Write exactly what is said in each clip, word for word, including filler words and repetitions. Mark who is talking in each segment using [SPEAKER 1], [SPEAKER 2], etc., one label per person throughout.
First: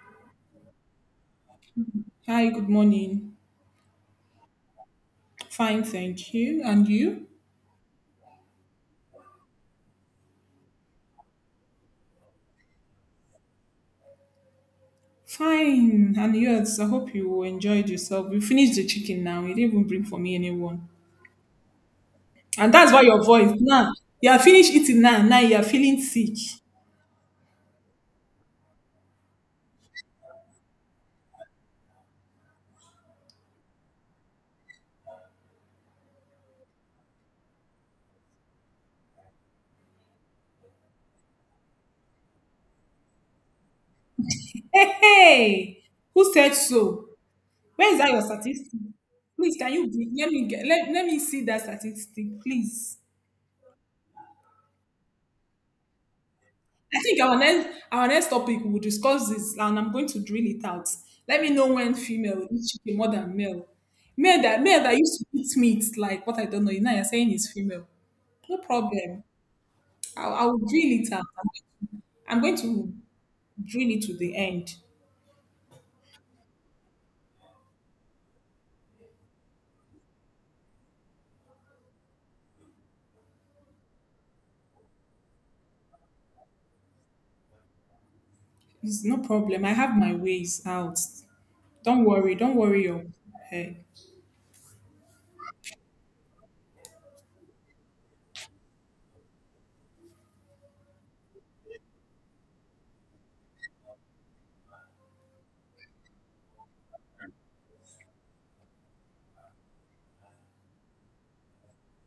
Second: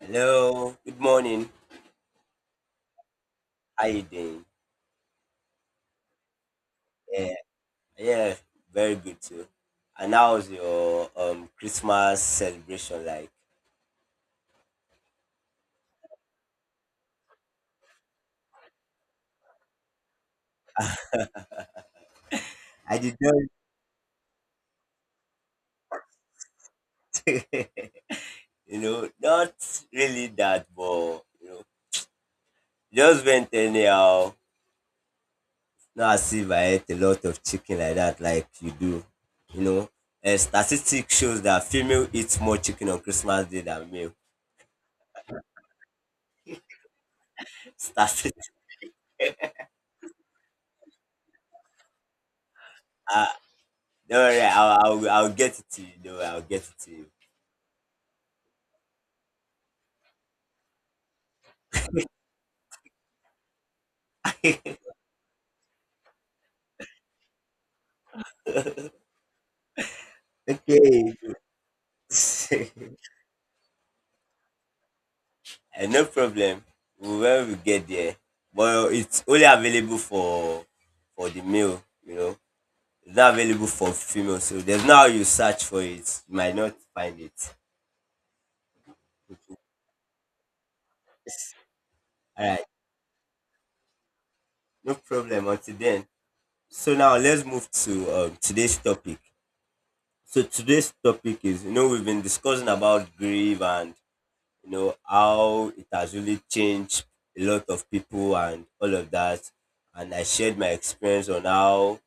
[SPEAKER 1] Hello, good morning.
[SPEAKER 2] Hi, good morning.
[SPEAKER 1] How you doing?
[SPEAKER 2] Fine, thank you. And you?
[SPEAKER 1] Yeah, yeah, very good too. And how was your um Christmas celebration like?
[SPEAKER 2] Fine. And yours? I hope you enjoyed yourself. You finished the chicken now. You didn't even bring for me anyone. And that's
[SPEAKER 1] I
[SPEAKER 2] why
[SPEAKER 1] did
[SPEAKER 2] your
[SPEAKER 1] not,
[SPEAKER 2] voice now. You are finished eating now. Now you are feeling sick.
[SPEAKER 1] you know, not really that, but you know, just went anyhow. Not as if I ate a lot of chicken like that, like you do. You know, a statistic shows that female eats more chicken on Christmas Day than male.
[SPEAKER 2] Hey, hey. Who said so? Where is that your
[SPEAKER 1] Statistic,
[SPEAKER 2] statistic? Please, can you give- let me get let, let me see that statistic, please?
[SPEAKER 1] uh, don't worry, I'll, I'll, I'll get it to you. Don't worry, I'll get it
[SPEAKER 2] I
[SPEAKER 1] to
[SPEAKER 2] think our next our next topic we'll discuss this, and I'm going to drill it out. Let me know when female will eat chicken more than male. Male
[SPEAKER 1] you.
[SPEAKER 2] that male that used to eat meat like what I don't know. Now you're saying is female. No problem. i I'll drill
[SPEAKER 1] Okay.
[SPEAKER 2] it out. I'm going to drill it to the end.
[SPEAKER 1] Eh, no problem. We- When we get there, but it's only available for for the male. You know, it's not available for female. So there's no how you search for it. You might not find it.
[SPEAKER 2] It's no problem. I have my ways out. Don't worry.
[SPEAKER 1] All
[SPEAKER 2] Don't
[SPEAKER 1] right,
[SPEAKER 2] worry your head.
[SPEAKER 1] no problem. Until then, so now let's move to um, today's topic. So today's topic is, you know, we've been discussing about grief and you know how it has really changed a lot of people and all of that. And I shared my experience on how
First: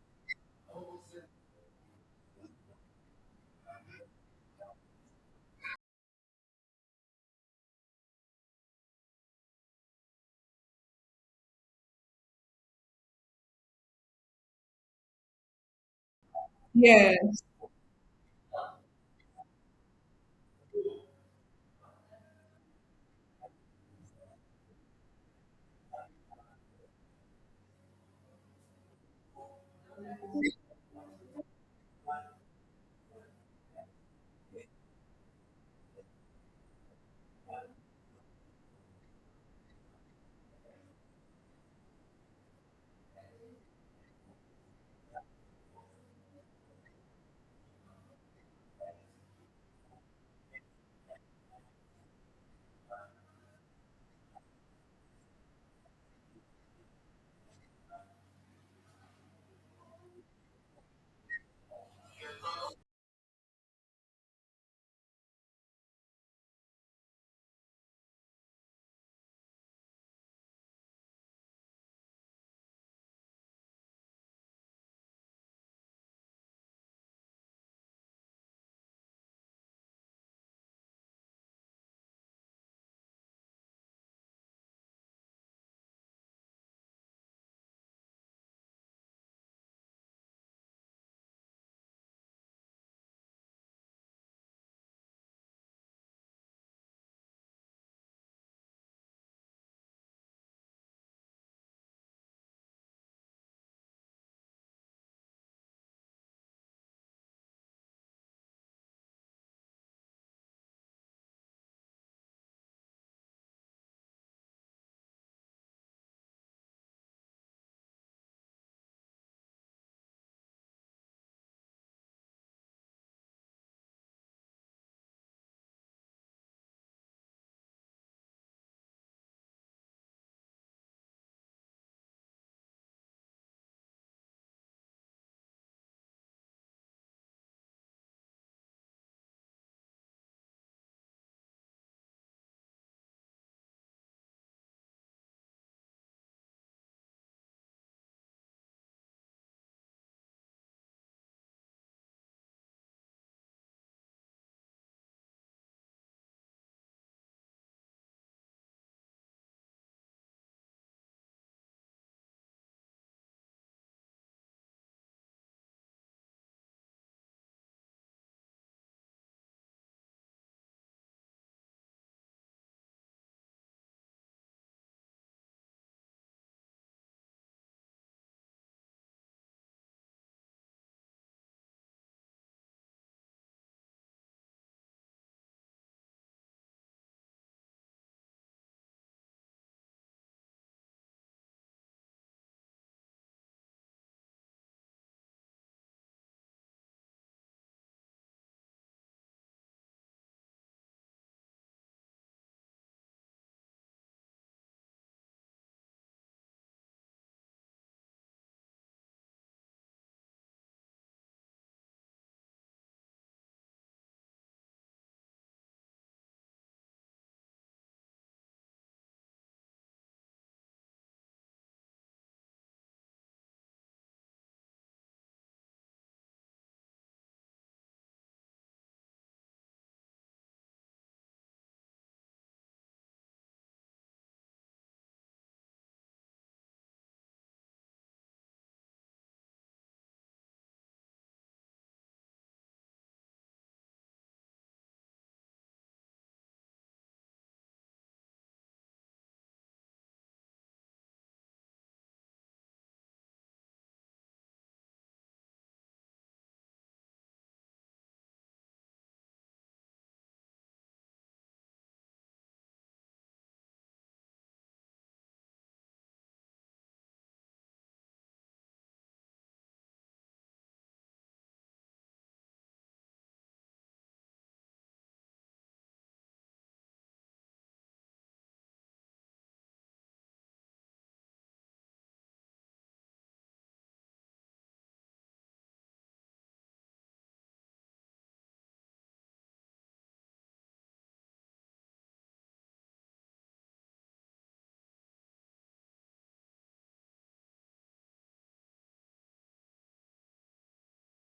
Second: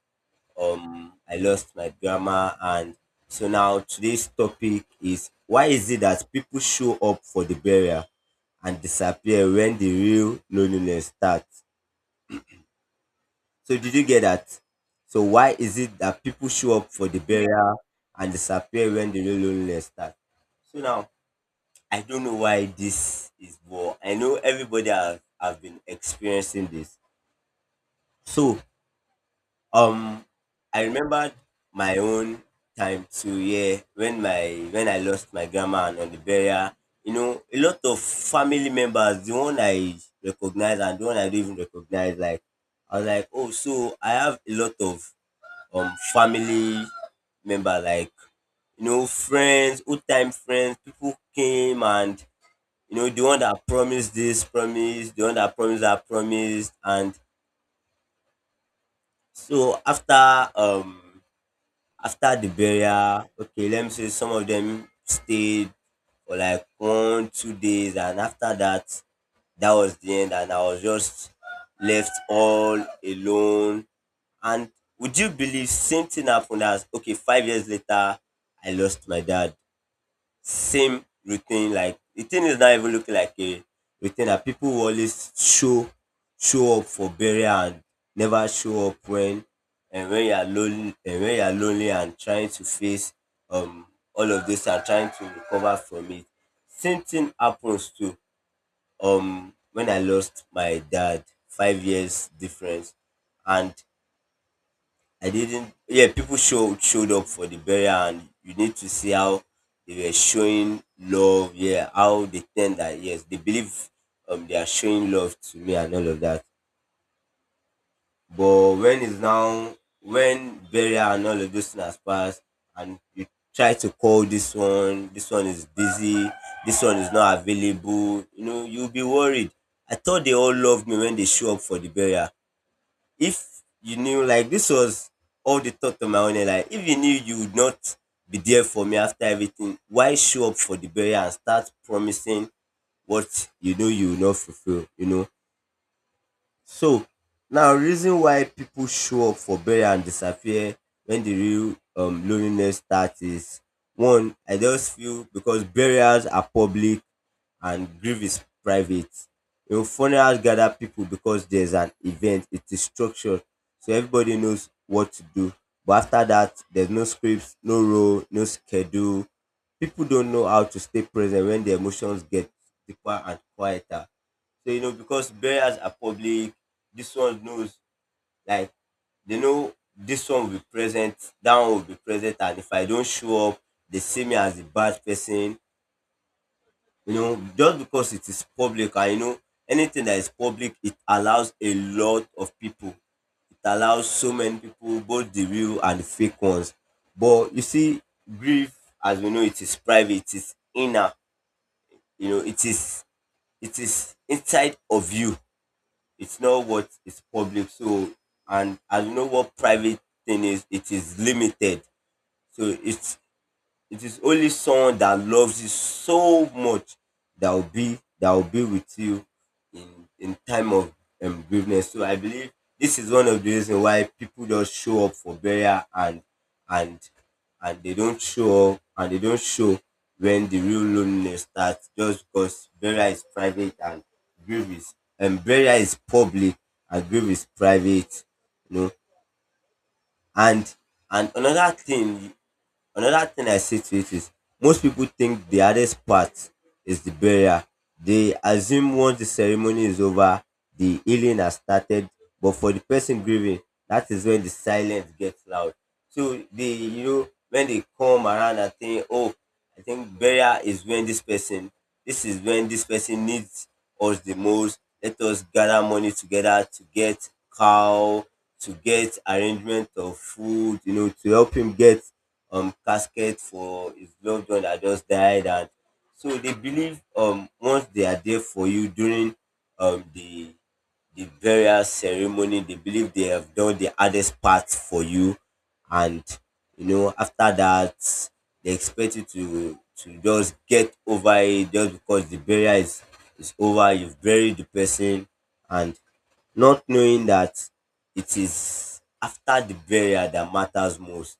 [SPEAKER 1] um I lost my grandma, and so now today's topic is: why is it that people show up for the burial and disappear when the real loneliness starts? So did you get that? So why is it that people show up for
[SPEAKER 2] Yeah.
[SPEAKER 1] the burial and disappear when the real loneliness starts? So now, I don't know why this is. But I know everybody has have been experiencing this. So Um, I remembered my own time too. Yeah, when my when I lost my grandma, and on the burial, you know, a lot of family members, the one I recognize and the one I don't even recognize, like I was like, oh, so I have a lot of um family member, like you know, friends, old time friends, people came, and you know, the one that promised this promised, the one that promised that promised, and so after um after the burial, okay, let me say some of them stayed for like one, two days, and after that, that was the end, and I was just left all alone. And would you believe same thing happened as, okay, five years later, I lost my dad. Same routine. Like, the thing is not even looking like a routine. That people will always show show up for burial and never show up when and when you are lonely and when you are lonely and trying to face um all of this and trying to recover from it. Same thing happens to um when I lost my dad, five years difference, and I didn't. Yeah, people showed showed up for the burial, and you need to see how they were showing love. Yeah, how they tend that. Yes, they believe um they are showing love to me and all of that. But when it's now when burial and all of those things has passed, and you try to call this one, this one is busy, this one is not available. You know, you'll be worried. I thought they all loved me when they show up for the burial. If you knew, like, this was all the thought of my own head, like, if you knew you would not be there for me after everything, why show up for the burial and start promising what you know you will not fulfill. You know so now, reason why people show up for burial and disappear when the real um loneliness starts is: one, I just feel because burials are public and grief is private. You know, funerals gather people because there's an event; it is structured. So everybody knows what to do. But after that, there's no scripts, no role, no schedule. People don't know how to stay present when the emotions get deeper and quieter. So, you know, because burials are public, this one knows, like, they know this one will be present, that one will be present, and if I don't show up, they see me as a bad person. You know, just because it is public, and, you know, anything that is public, it allows a lot of people. It allows so many people, both the real and the fake ones. But you see, grief, as we know, it is private, it is inner, you know, it is it is inside of you. It's not what is public. So and as you know what private thing is, it is limited. So it's it is only someone that loves you so much that will be that will be with you in in time of um, bereavement. So I believe this is one of the reasons why people just show up for burial, and and and they don't show up and they don't show when the real loneliness starts, just because burial is private and grief is and burial is public and grief is private. You know and and another thing Another thing I say to it is, most people think the hardest part is the burial. They assume once the ceremony is over, the healing has started. But for the person grieving, that is when the silence gets loud. So they, you know, when they come around and think, oh, I think burial is when this person, this is when this person needs us the most. Let us gather money together to get cow, to get arrangement of food, you know, to help him get um casket for his loved one that just died, and so they believe um once they are there for you during um the the burial ceremony, they believe they have done the hardest part for you, and you know after that, they expect you to to just get over it, just because the burial is is over, you've buried the person, and not knowing that it is after the burial that matters most.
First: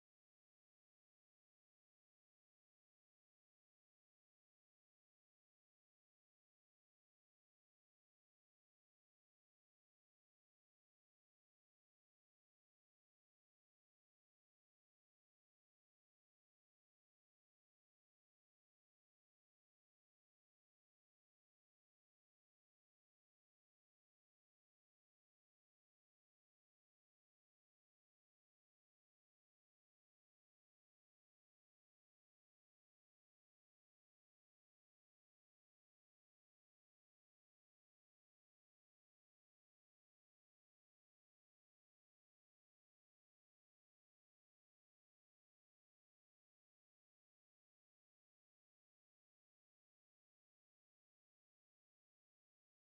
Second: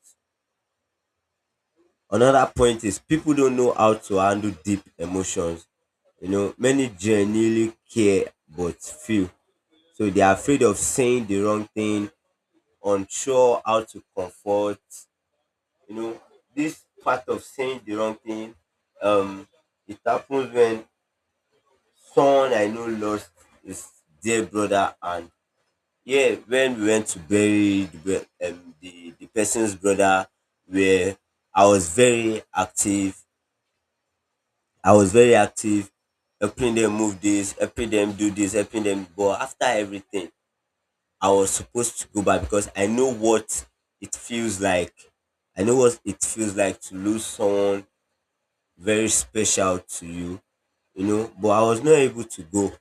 [SPEAKER 1] Another point is, people don't know how to handle deep emotions. You know, many genuinely care but feel. So they are afraid of saying the wrong thing, unsure how to comfort. You know, this part of saying the wrong thing, um, it happens when someone I know lost his dear brother, and yeah, when we went to bury the bro- um, the, the person's brother, where I was very active, I was very active, helping them move this, helping them do this, helping them. But after everything, I was supposed to go back because I know what it feels like. I know what it feels like to lose someone very special to you, you know. But I was not able to go.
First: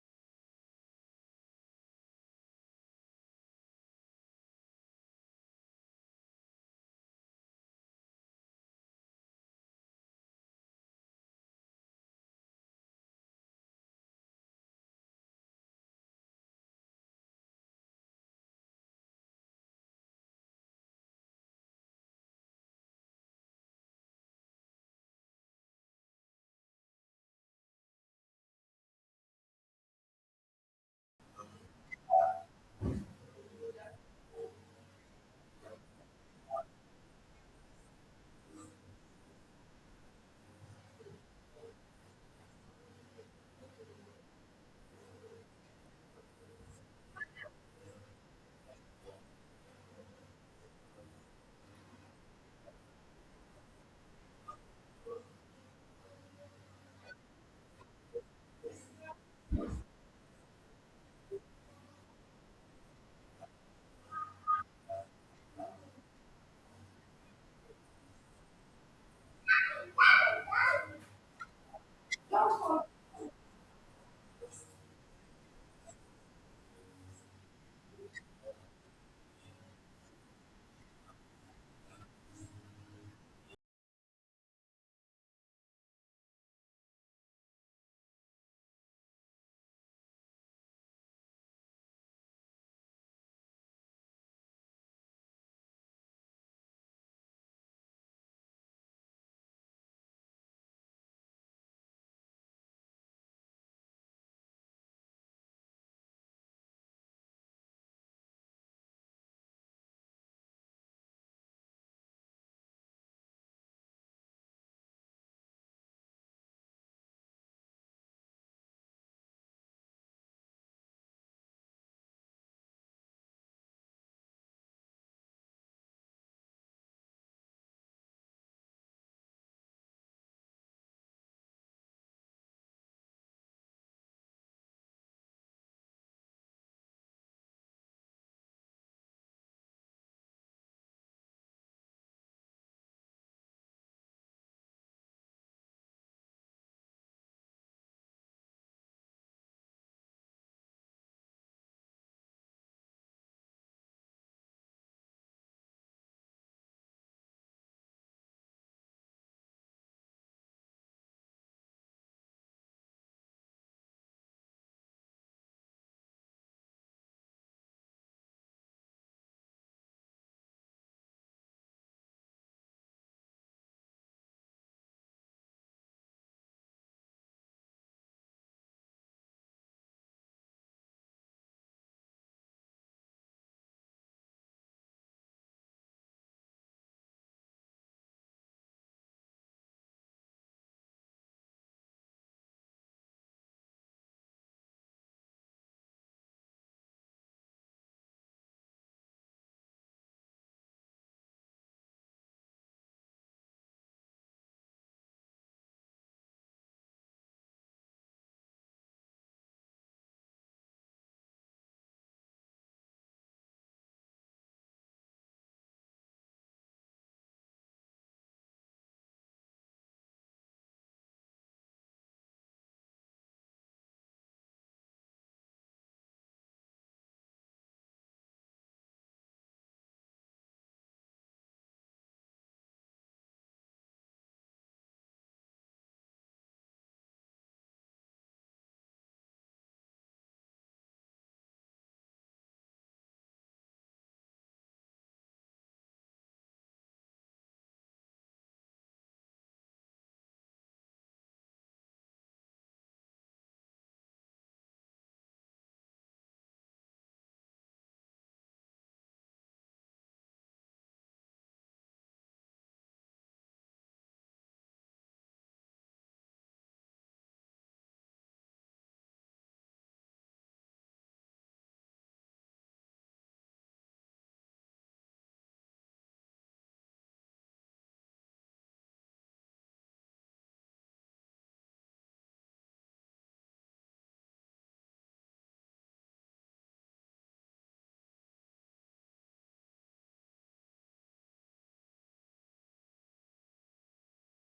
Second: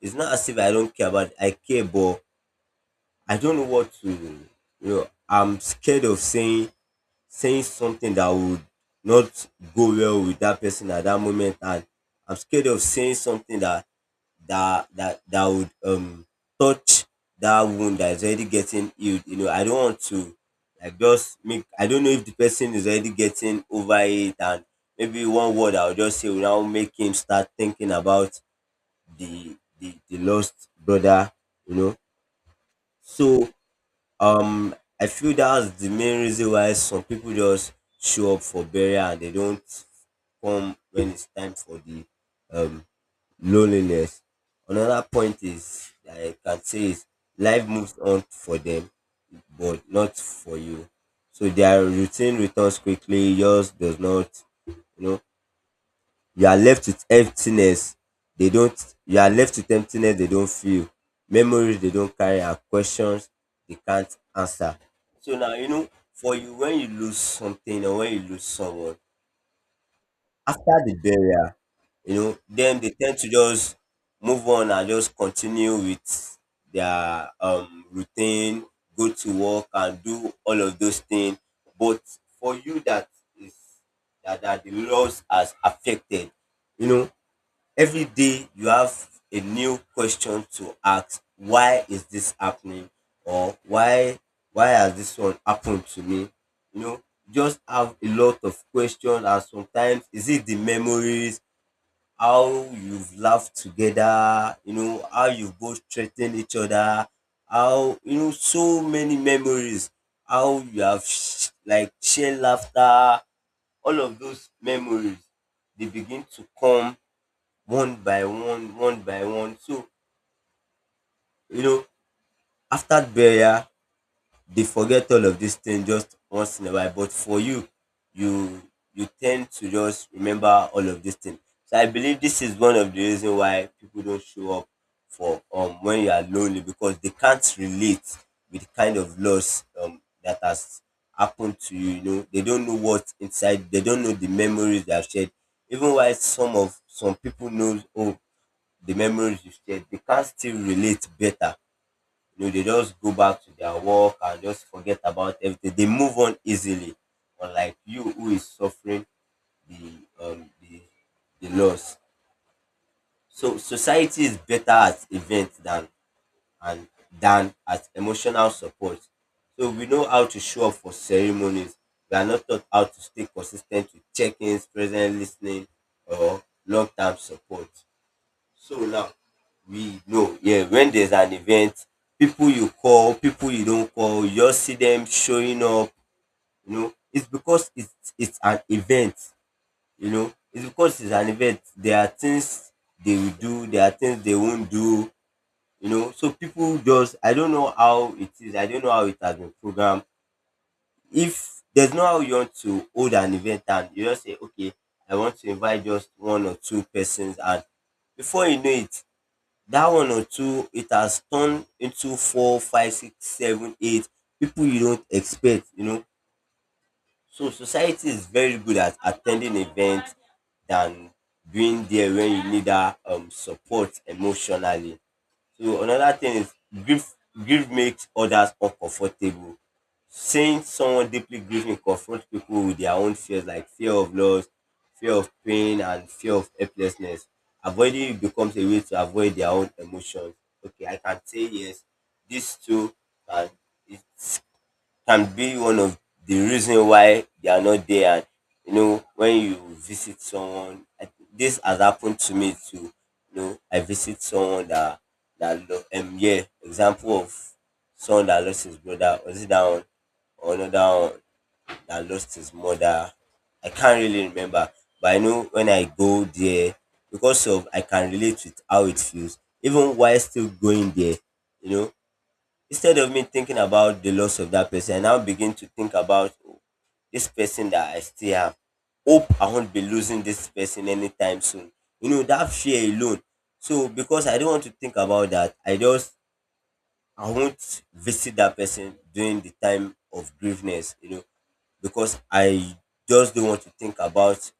[SPEAKER 1] It's not as if I don't care about. I care, but I don't know what to. You know, I'm scared of saying saying something that would not go well with that person at that moment, and I'm scared of saying something that that that that would um touch that wound that is already getting healed. You know, I don't want to like just make, I don't know if the person is already getting over it, and maybe one word I'll just say will now make him start thinking about the the, the lost brother, you know. So um I feel that's the main reason why some people just show up for burial and they don't come when it's time for the um loneliness. Another point is that I can say is, life moves on for them, but not for you. So their routine returns quickly. Yours does not. You know, you are left with emptiness. They don't. You are left with emptiness. They don't feel memories. They don't carry, and questions they can't answer. So now, you know for you, when you lose something or when you lose someone, after the burial, you know, then they tend to just move on and just continue with their um routine, go to work and do all of those things. But for you that is that, that the loss has affected, you know, every day you have a new question to ask: why is this happening, or why why has this one happened to me? you know just have a lot of questions, and sometimes is it the memories, how you've laughed together, you know how you've both threatened each other, how, you know so many memories, how you have sh- like shared laughter, all of those memories, they begin to come one by one, one by one. So, you know, after burial, they forget all of these things just once in a while. But for you, you you tend to just remember all of these things. So I believe this is one of the reasons why people don't show up for um when you are lonely, because they can't relate with the kind of loss um that has happened to you. You know, they don't know what's inside, they don't know the memories they have shared. Even while some of some people know, oh, the memories you shared, they can still relate better. You know, they just go back to their work and just forget about everything. They move on easily. Unlike you who is suffering the um the, the loss. So society is better at events than and than at emotional support. So we know how to show up for ceremonies. We are not taught how to stay consistent with check-ins, present listening, or long-term support. So now we know, yeah, when there's an event, people you call, people you don't call, you just see them showing up, you know. It's because it's it's an event, you know. It's because it's an event. There are things they will do, there are things they won't do, you know. So people, just I don't know how it is, I don't know how it has been programmed. If there's no how you want to hold an event and you just say, okay, I want to invite just one or two persons, and before you know it that one or two it has turned into four five six seven eight people you don't expect, you know. So society is very good at attending events than being there when you need that um, support emotionally. So another thing is grief grief makes others uncomfortable. Seeing someone deeply grieving confronts people with their own fears, like fear of loss, fear of pain, and fear of helplessness. Avoiding it becomes a way to avoid their own emotions. Okay, I can say yes, these two, and it's can be one of the reason why they are not there. And you know, when you visit someone, I, this has happened to me too. You know, I visit someone that that lo- um yeah, example of someone that lost his brother, was it that one or another one that lost his mother. I can't really remember, but I know when I go there because of I can relate with how it feels even while still going there. You know, instead of me thinking about the loss of that person, I now begin to think about, "Oh, this person that I still have. Hope I won't be losing this person anytime soon." You know, that fear alone. So because I don't want to think about that, I just I won't visit that person during the time of grieveness, you know, because I just don't want to think about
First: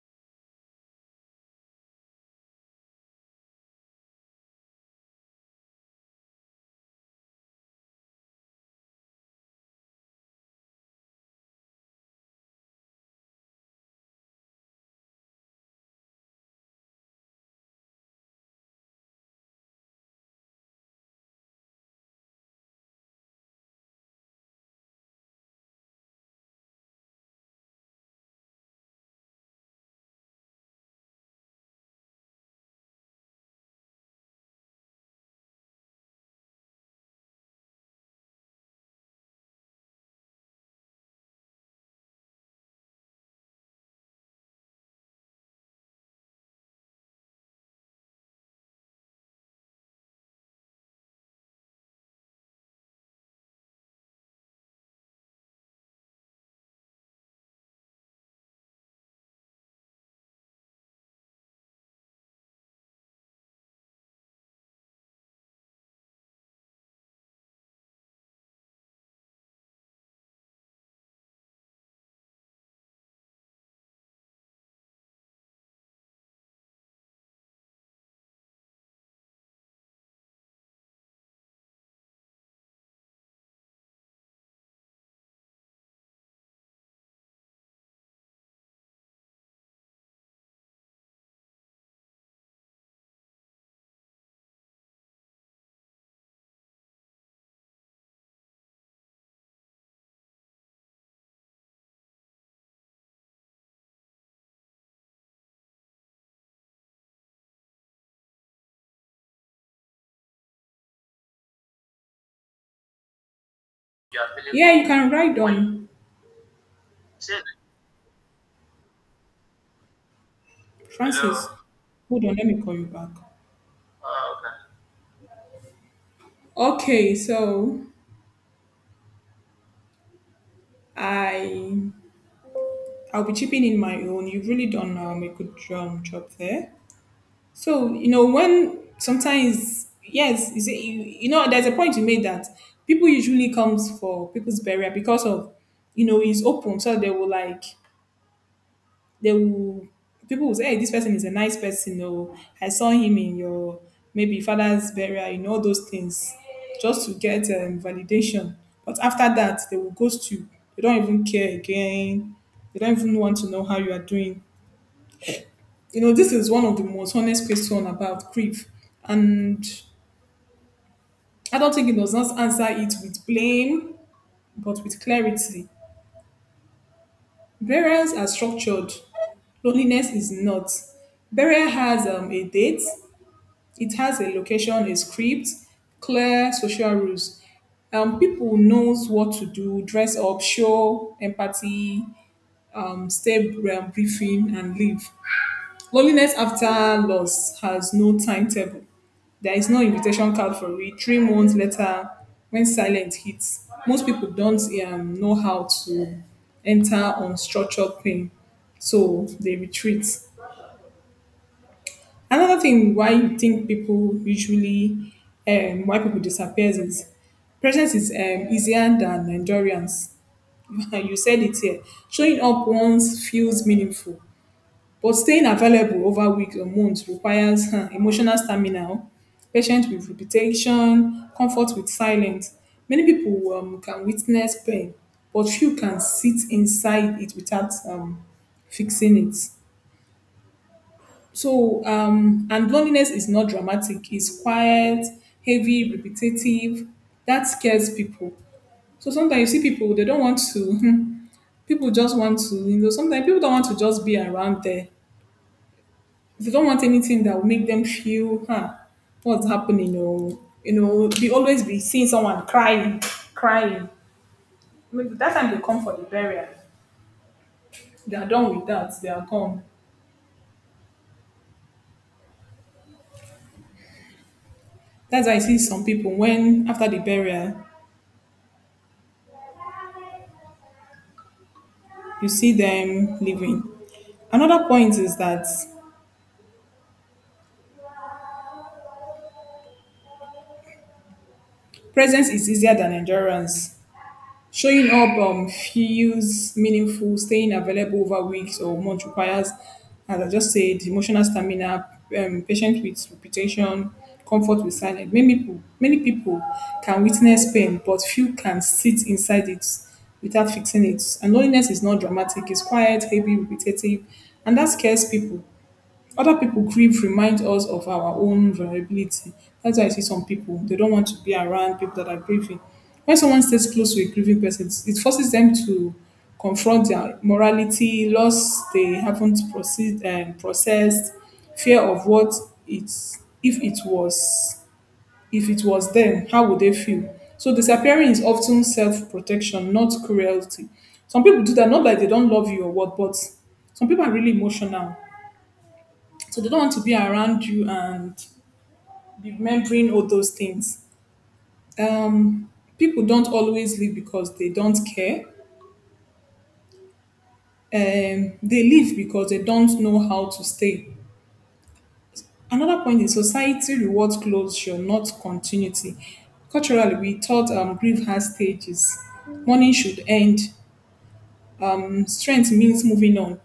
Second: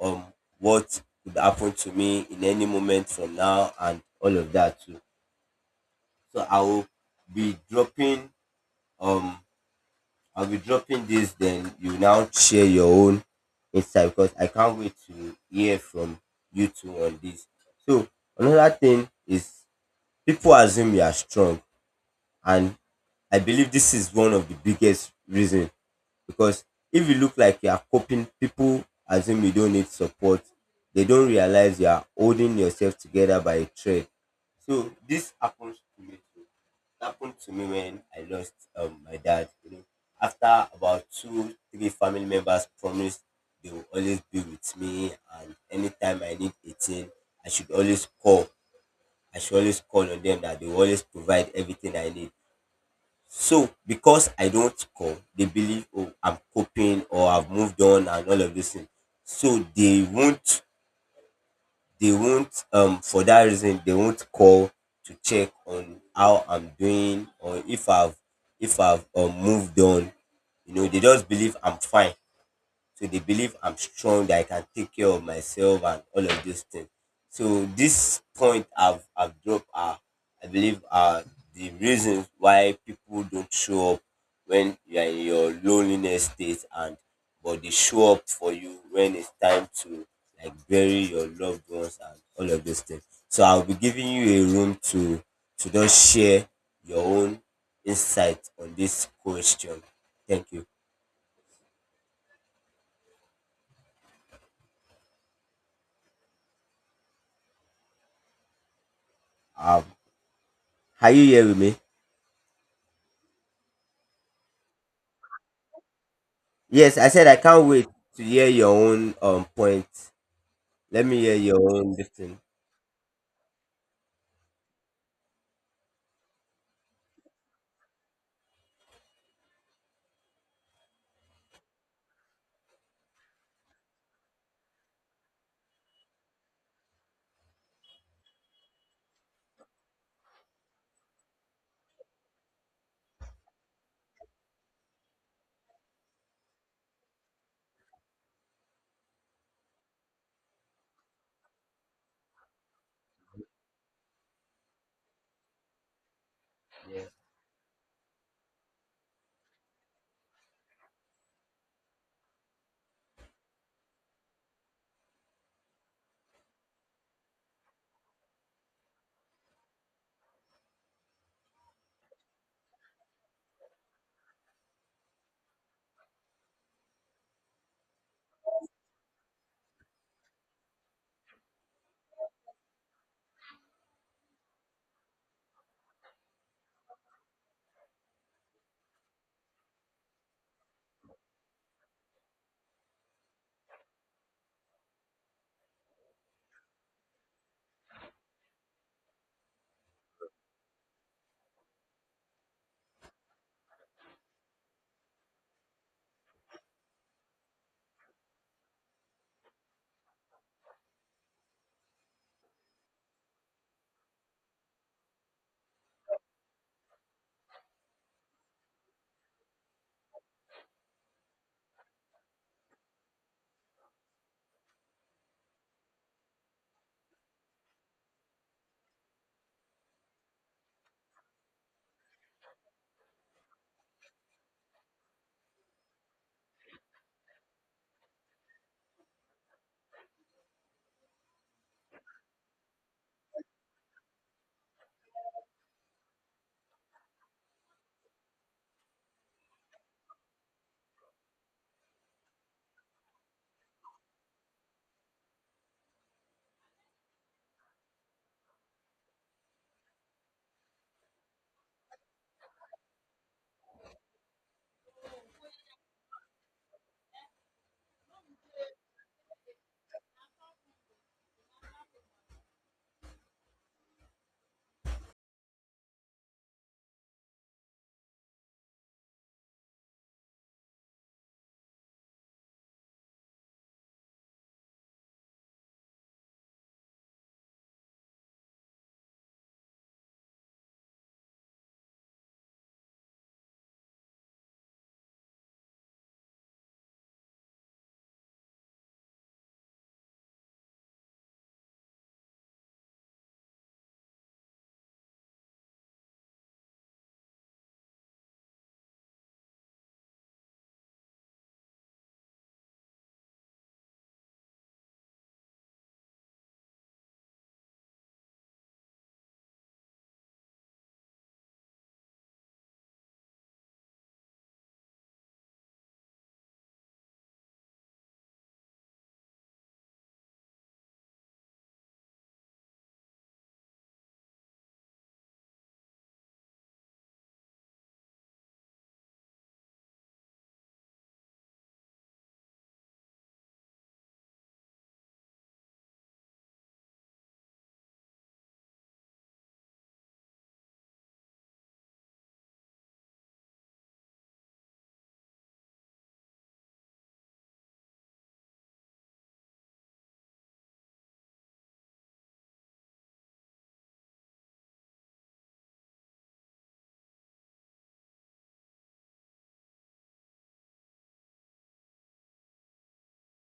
[SPEAKER 1] um what could happen to me in any moment from now and all of that too. So I will be dropping um I'll be dropping this, then you now share your own insight because I can't wait to hear from you two on this. So another thing is people assume you are strong, and I believe this is one of the biggest reason, because if you look like you are coping, people assume you don't need support. They don't realize you are holding yourself together by a thread. So this happens to me too. It happened to me when I lost um, my dad. You know, after about two, three family members promised they will always be with me, and anytime I need a thing, I should always call. I should always call on them that they will always provide everything I need. So because I don't call, they believe, oh, I'm coping or I've moved on and all of this thing. So they won't, they won't, um, for that reason, they won't call to check on how I'm doing or if I've, if I've um, moved on. You know, they just believe I'm fine. So they believe I'm strong, that I can take care of myself and all of those things. So this point I've, I've dropped are, I believe, are the reasons why people don't show up when you are in your loneliness state, and but they show up for you when it's time to like bury your loved ones and all of those things. So I'll be giving you a room to to just share your own insight on this question. Thank you. Um, are you here with me?
[SPEAKER 2] Yeah, you can ride on.
[SPEAKER 1] Yes, I said I can't wait to hear your own um point. Let me hear
[SPEAKER 2] Francis,
[SPEAKER 1] your own this
[SPEAKER 2] hold on.
[SPEAKER 1] thing.
[SPEAKER 2] Let me call you back. Oh, okay. Okay, so I I'll be chipping in my own. You've really done um, a good um, job there. So you know when sometimes yes, you see, you, you know there's a point you made that people usually comes for people's burial because of you know it's open, so they will like they will people will say, hey, this person is a nice person. Oh, I saw him in your maybe father's burial, you know, all those things, just
[SPEAKER 1] Yes.
[SPEAKER 2] to get um, validation. But after that, they will ghost you. They don't even care again. They don't even want to know how you are doing. You know, this is one of the most honest question about grief, and I don't think it does not answer it with blame, but with clarity. Burials are structured. Loneliness is not. Burial has um, a date. It has a location, a script, clear social rules. Um, people knows what to do, dress up, show empathy, um, stay um, briefing, and leave. Loneliness after loss has no timetable. There is no invitation card for it. Three months later, when silence hits, most people don't um, know how to enter unstructured pain, so they retreat. Another thing why I think people usually um, why people disappear is presence is um, easier than endurance. You said it here. Showing up once feels meaningful, but staying available over weeks or months requires huh, emotional stamina, patience with repetition, comfort with silence. Many people um, can witness pain, but few can sit inside it without um, fixing it. So, um, and loneliness is not dramatic. It's quiet, heavy, repetitive. That scares people. So sometimes you see people they don't want to. People just want to, you know. Sometimes people don't want to just be around there. They don't want anything that will make them feel, huh, what's happening? Or you know, they always be seeing someone crying, crying. Maybe that time they come for the burial. They are done with that. They are gone. That's why I see some people when after the burial you see them living. Another point is that presence is easier than endurance. Showing up um, feels meaningful. Staying available over weeks or months requires, as I just said, emotional stamina, um, patience with reputation, comfort with silence. Many people, many people can witness pain, but few can sit inside it without fixing it. And loneliness is not dramatic. It's quiet, heavy, repetitive, and that scares people. Other people grief remind us of our own vulnerability. That's why I see some people, they don't want to be around people that are grieving. When someone stays close to a grieving person, it forces them to confront their morality, loss they haven't proceed, um, processed, fear of what it's, if it was, if it was them, how would they feel? So disappearing is often self-protection, not cruelty. Some people do that, not that they don't love you or what, but some people are really emotional so they don't want to be around you and be remembering all those things. Um, People don't always leave because they don't care. Um, they leave because they don't know how to stay. Another point is society rewards closure, not continuity. Culturally, we thought um, grief has stages. Mourning should end. Um, strength means moving on.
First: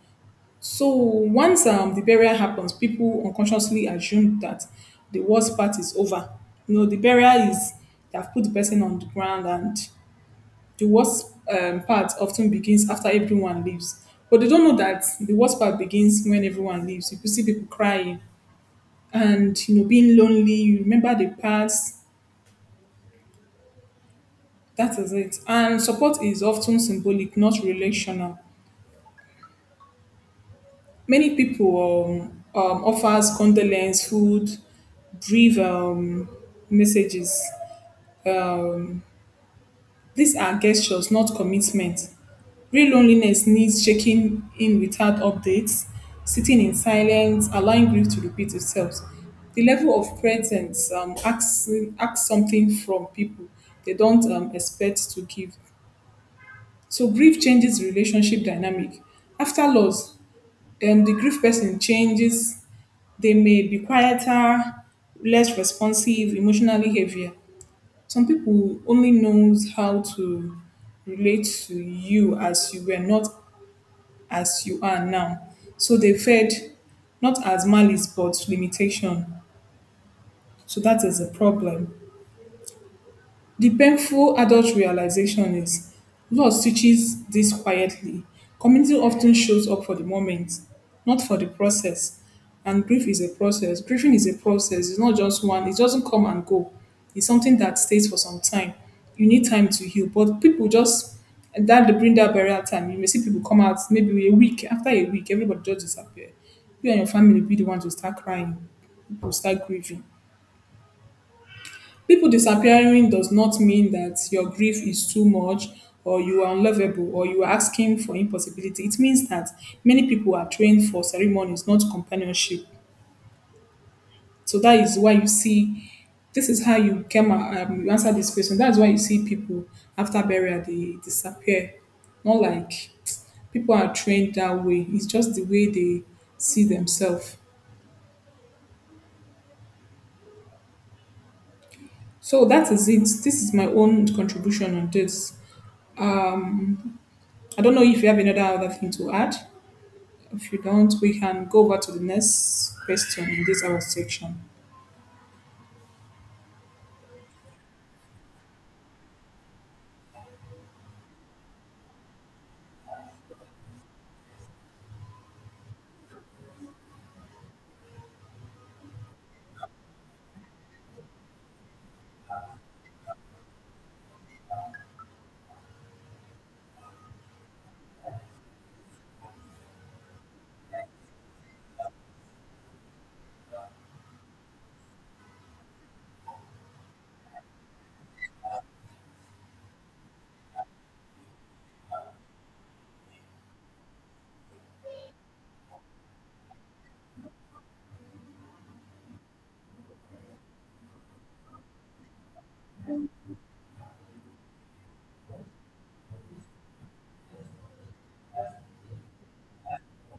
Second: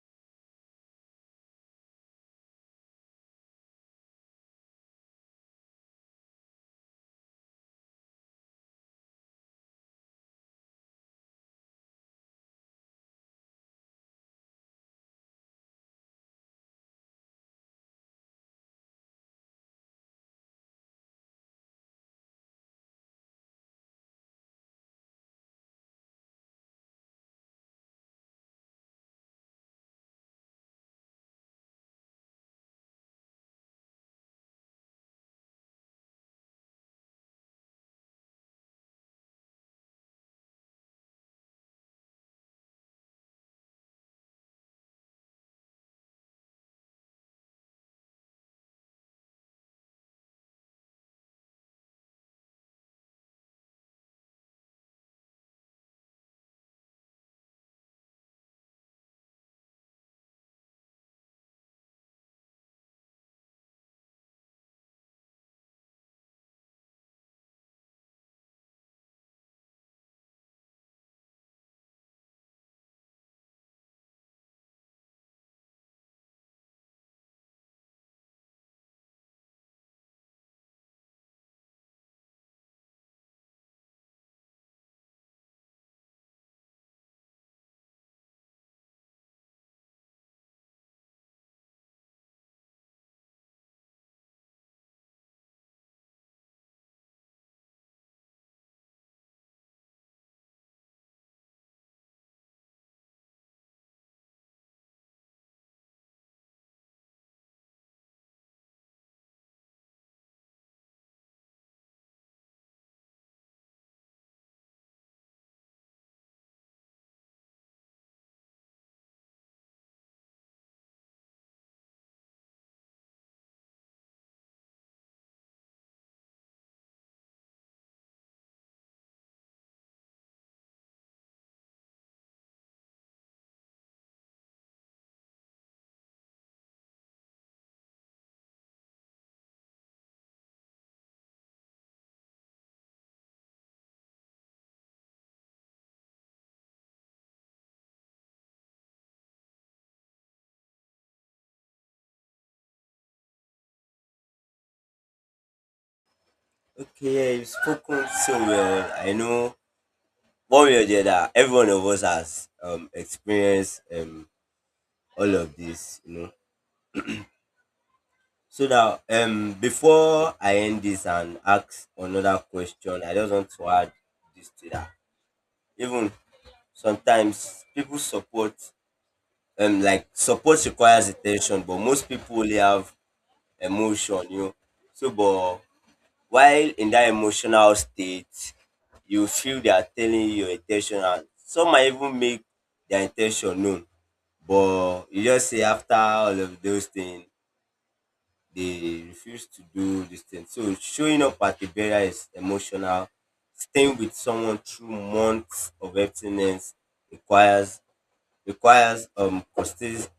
[SPEAKER 2] So once um, the burial happens, people unconsciously assume that the worst part is over. You know, the burial is they have put the person on the ground, and the worst um, part often begins after everyone leaves. But they don't know that the worst part begins when everyone leaves. You could see people crying and you know being lonely. You remember the past. That is it. And support is often symbolic, not relational. Many people um, um, offers condolence food, brief um, messages. Um, these are gestures, not commitment. Real loneliness needs checking in without updates, sitting in silence, allowing grief to repeat itself. The level of presence um, asks, asks something from people they don't um, expect to give. So grief changes relationship dynamic. After loss, um, the grief person changes. They may be quieter, less responsive, emotionally heavier. Some people only knows how to relate to you as you were, not as you are now. So they fed not as malice but limitation. So that is a problem. The painful adult realization is loss teaches this quietly. Community often shows up for the moment, not for the process. And grief is a process. Grieving is a process. It's not just one. It doesn't come and go. It's something that stays for some time. You need time to heal. But people just and that they bring that burial time. You may see people come out maybe a week after a week, everybody just disappear. You and your family be the ones to start crying, people start grieving. People disappearing does not mean that your grief is too much or you are unlovable or you are asking for impossibility. It means that many people are trained for ceremonies, not companionship. So that is why you see, this is how you came a- um, you answer this question. That's why you see people after burial they disappear. Not like people are trained that way. It's just the way they see themselves. So that is it. This is my own contribution on this. I don't know if you have another other thing to add. If you don't, we can go over to the next question in this our section.
[SPEAKER 1] Okay, yeah, you've spoken so well. I know one way or the other, every one of us has um experienced um all of this, you know. So now um before I end this and ask another question, I just want to add this to that. Even sometimes people support um like support requires attention, but most people only have emotion, you know. So, but while in that emotional state, you feel they are telling you your intention, and some might even make their intention known. But you just say after all of those things, they refuse to do this thing. So showing up at the barrier is emotional. Staying with someone through months of abstinence requires requires um consist-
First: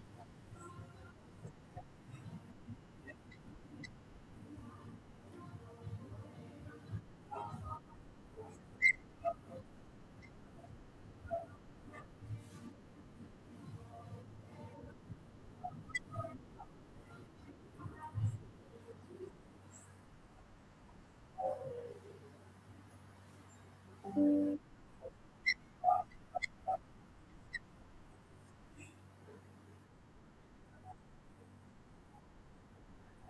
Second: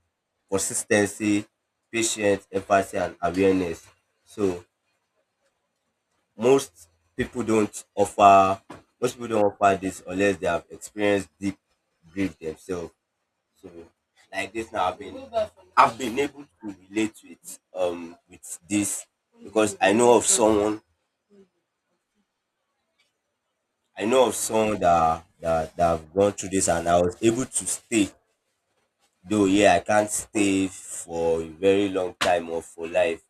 [SPEAKER 1] consistency, patience, empathy, and awareness. So Most people don't offer most people don't offer this unless they have experienced deep grief themselves. So like this now I've been I've been able to relate to it um with this because I know of someone I know of someone that that, that have gone through this and I was able to stay. Though yeah I can't stay for a very long time or for life,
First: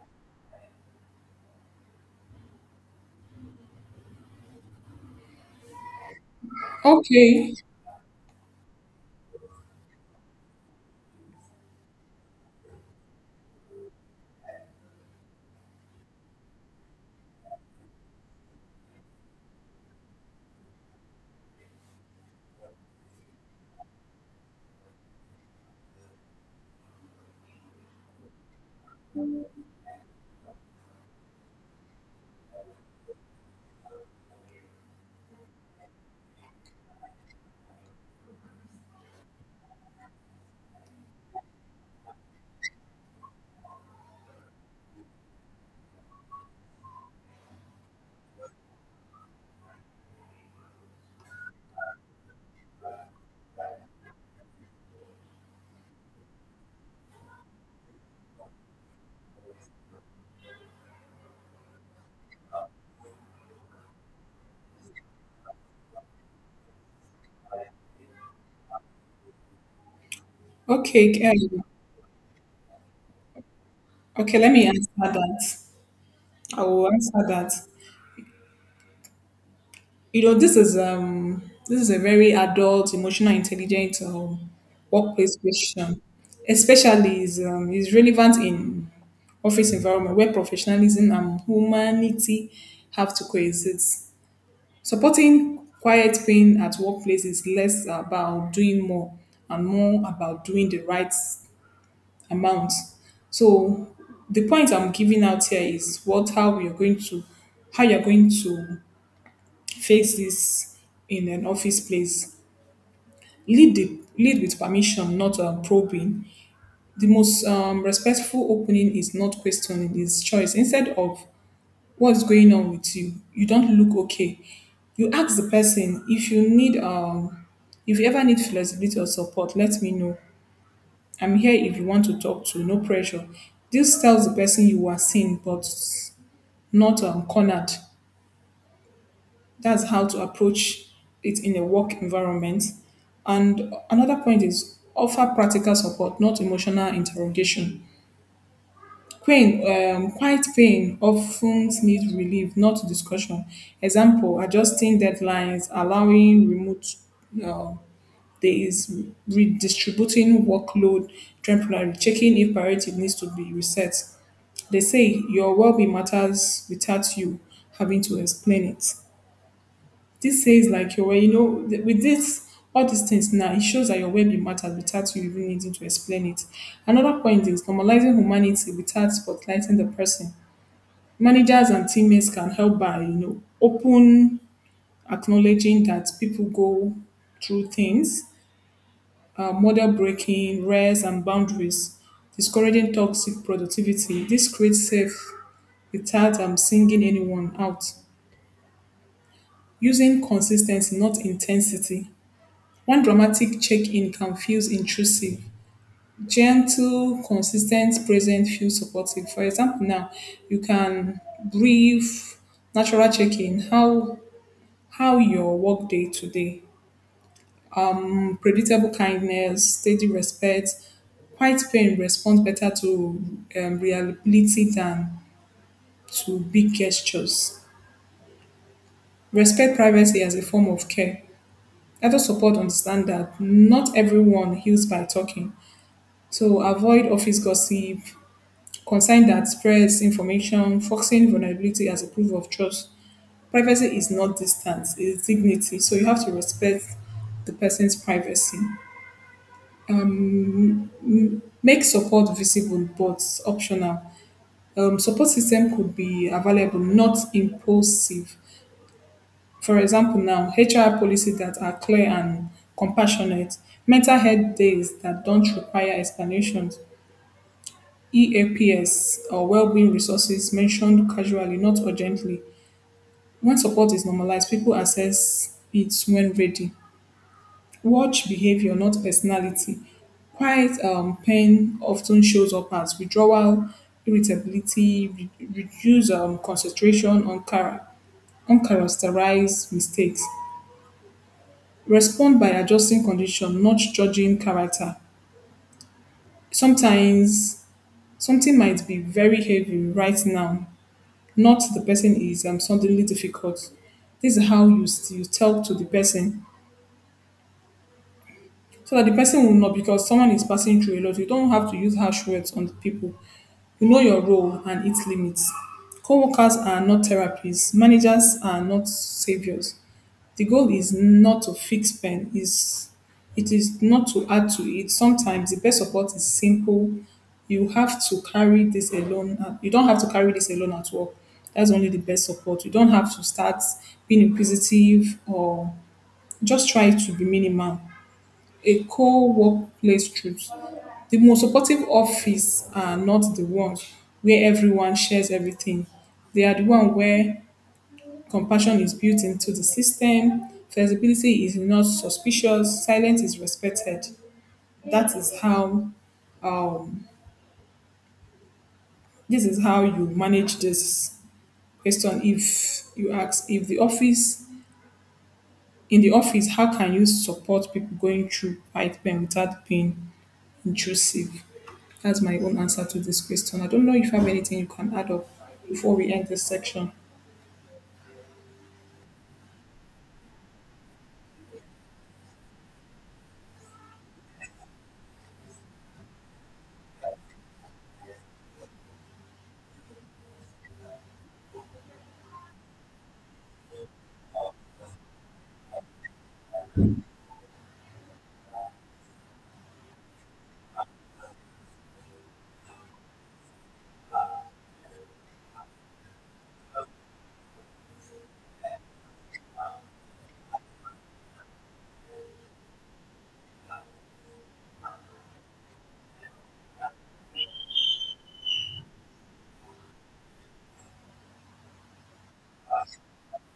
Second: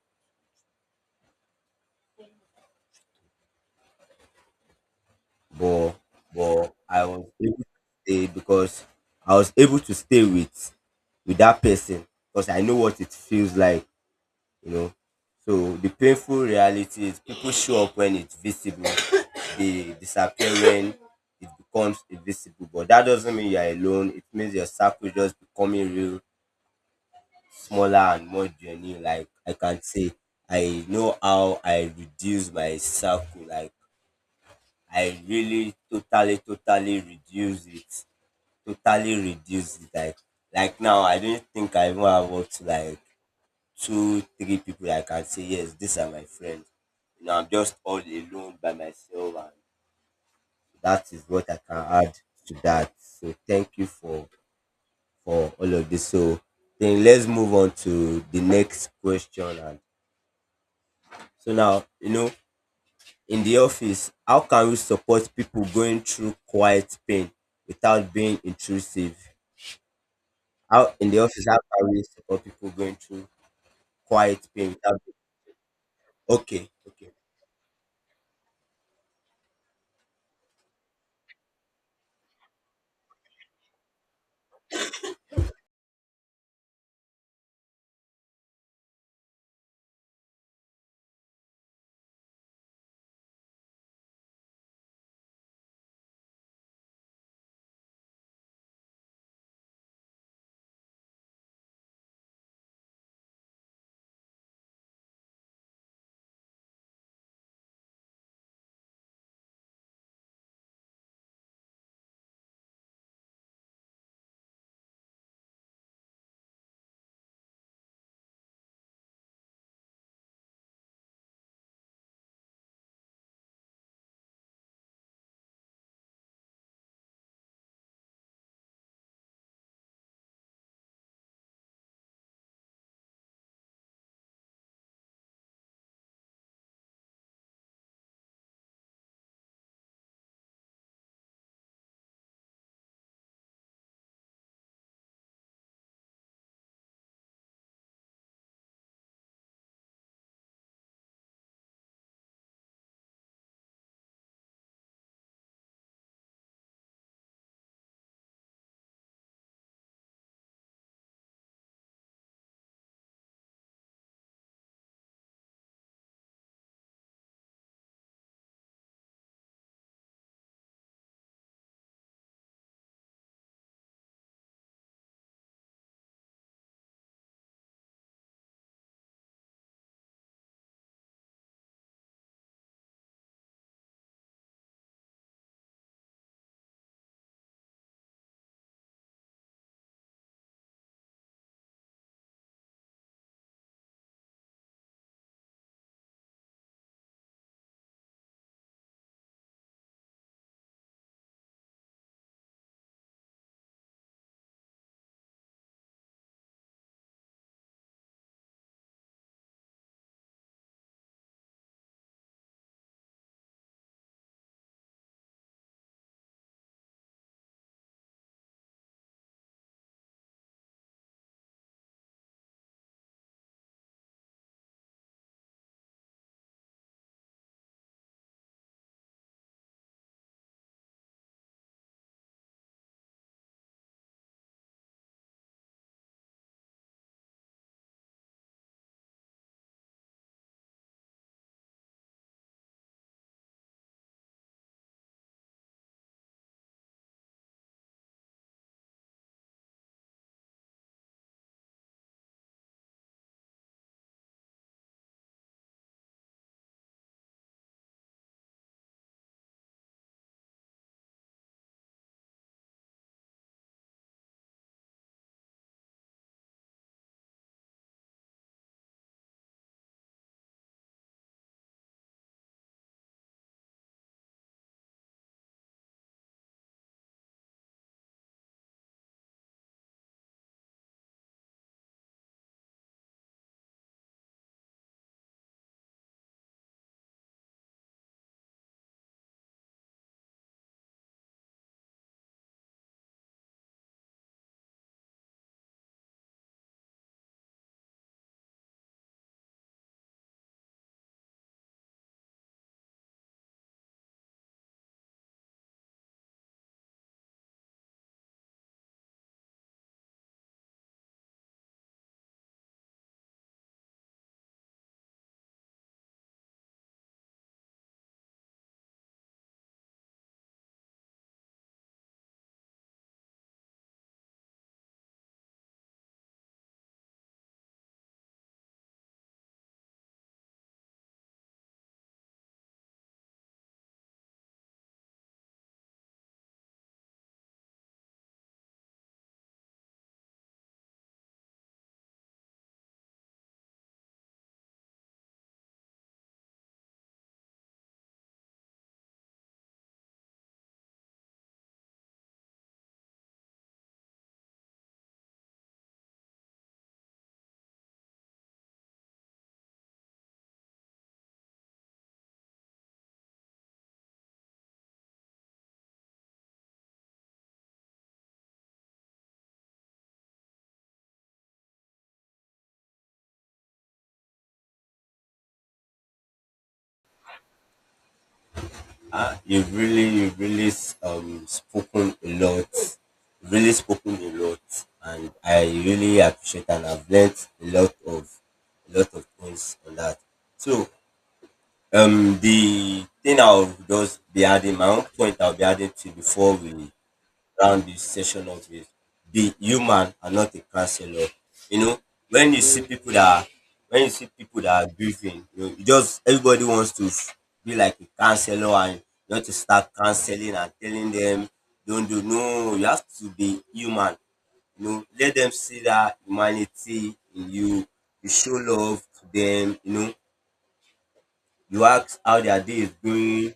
[SPEAKER 1] but but I was
[SPEAKER 2] Okay,
[SPEAKER 1] able to stay because I was able to stay with with that person because I know what it feels like, you know. So the painful reality is people show up when it's visible, they disappear when it becomes invisible. But that doesn't mean you're alone. It means your circle just becoming real, smaller and more genuine. Like I can say, I know how I reduce my circle. Like I really totally, totally reduce it. Totally reduce it. Like like now I don't think I even have up to like two, three people I can say, yes, these are my friends. You know, I'm just all alone by myself and that is what I can add to that. So thank you for for all of this. So then let's move on to the next question. And so now you know, in the office, how can we support people going through quiet pain without being intrusive? How in the
[SPEAKER 2] okay,
[SPEAKER 1] office, how
[SPEAKER 2] um,
[SPEAKER 1] can we support people going through
[SPEAKER 2] okay.
[SPEAKER 1] quiet
[SPEAKER 2] Let me
[SPEAKER 1] pain
[SPEAKER 2] answer
[SPEAKER 1] without being
[SPEAKER 2] that. I
[SPEAKER 1] okay?
[SPEAKER 2] will
[SPEAKER 1] Okay.
[SPEAKER 2] answer that. You know, this is um, this is a very adult, emotional intelligent um, workplace question. Especially is um, is relevant in office environment where professionalism and humanity have to coexist. Supporting quiet quitting at workplace is less about doing more and more about doing the right amount. So the point I'm giving out here is what how you're going to how you're going to face this in an office place. Lead the lead with permission, not um, probing. The most um, respectful opening is not questioning, is choice. Instead of, "what's going on with you, you don't look okay," you ask the person, if you need um "if you ever need flexibility or support, let me know. I'm here if you want to talk to, no pressure." This tells the person you are seen but not um, cornered. That's how to approach it in a work environment. And another point is: offer practical support, not emotional interrogation. Pain, um, quiet pain often needs relief, not discussion. Example, adjusting deadlines, allowing remote uh, days, redistributing workload temporarily, checking if priority needs to be reset. They say your well-being matters without you having to explain it. This says like your, you know, th- with this, all these things now, it shows that your well-being matters without you even needing to explain it. Another point is normalizing humanity without spotlighting the person. Managers and teammates can help by you know open acknowledging that people go through things, uh, model breaking rest and boundaries, discouraging toxic productivity. This creates safe without um, singing anyone out, using consistency not intensity. One dramatic check-in can feel intrusive; gentle consistent present feels supportive. For example now, you can brief natural check-in, how How your work day today? Um, predictable kindness, steady respect, quiet pain responds better to um, reliability than to big gestures. Respect privacy as a form of care. Adult support understand that not everyone heals by talking. So avoid office gossip, concern that spreads information, focusing vulnerability as a proof of trust. Privacy is not distance, it's dignity. So you have to respect the person's privacy. Make support visible but optional. Um, support system could be available, not impulsive. For example, now H R policies that are clear and compassionate, mental health days that don't require explanations, E A P S or well-being resources mentioned casually, not urgently. When support is normalized, people access it when ready. Watch behavior, not personality. Quiet um, pain often shows up as withdrawal, irritability, re- reduced um, concentration, on chara- uncharacterized mistakes. Respond by adjusting condition, not judging character. Sometimes something might be very heavy right now, not the person is um, suddenly difficult. This is how you, you tell to the person so that the person will know because someone is passing through a lot. You don't have to use harsh words on the people. You know your role and its limits. Coworkers are not therapists. Managers are not saviors. The goal is not to fix pain. Is it is not to add to it. Sometimes the best support is simple. You have to carry this alone. at- You don't have to carry this alone at work. That's only the best support. You don't have to start being inquisitive or just try to be minimal, a co-workplace truth. The most supportive office are not the ones where everyone shares everything. They are the one where compassion is built into the system, flexibility is not suspicious, silence is respected. That is how um, this is how you manage this question. If you ask if the office in the office, how can you support people going through fight pain without pain intrusive? That's my own answer to this question. I don't know if you have anything you can add up before we end this section.
[SPEAKER 1] Uh, you've really, you've really um spoken a lot, really spoken a lot, and I really appreciate and I've learned a lot of a lot of things on that. So um the thing I'll just be adding my own point I'll be adding to before we round this session up is be human and not a counselor. You know, when you see people that are, when you see people that are grieving, you know, you just everybody wants to f- be like a counselor, and you want to start counseling and telling them, don't do no, you have to be human. You know, let them see that humanity in you. You show love to them, you know, you ask how their day is going,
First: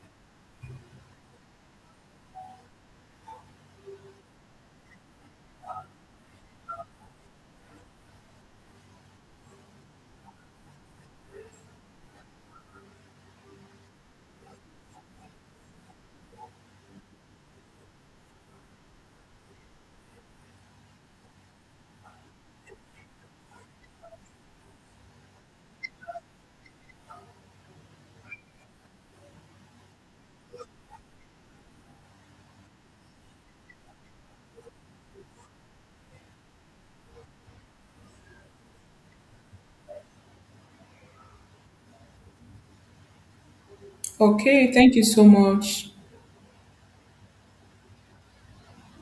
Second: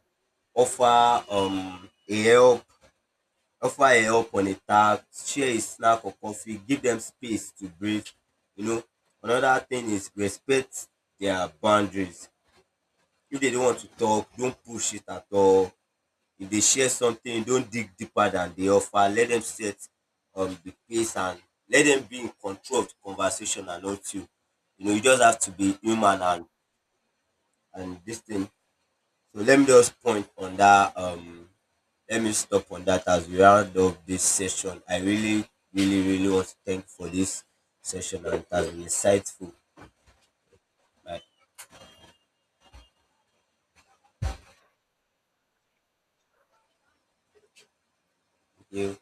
[SPEAKER 1] offer um a help, offer a help on a task, share a snack or coffee, give them space to breathe. You know, another thing is respect their boundaries. If they don't want to talk, don't push it at all. If they share something, don't dig deeper than they offer. Let them set um, the pace, and let them be in control of the conversation and not you. You know, you just have to be human, and, and this thing. So let me just point on that um, let me stop on that as we round up this session. I really, really, really want to thank for this session, and it has been insightful. Like,
[SPEAKER 2] Okay, thank you so much.
[SPEAKER 1] thank you.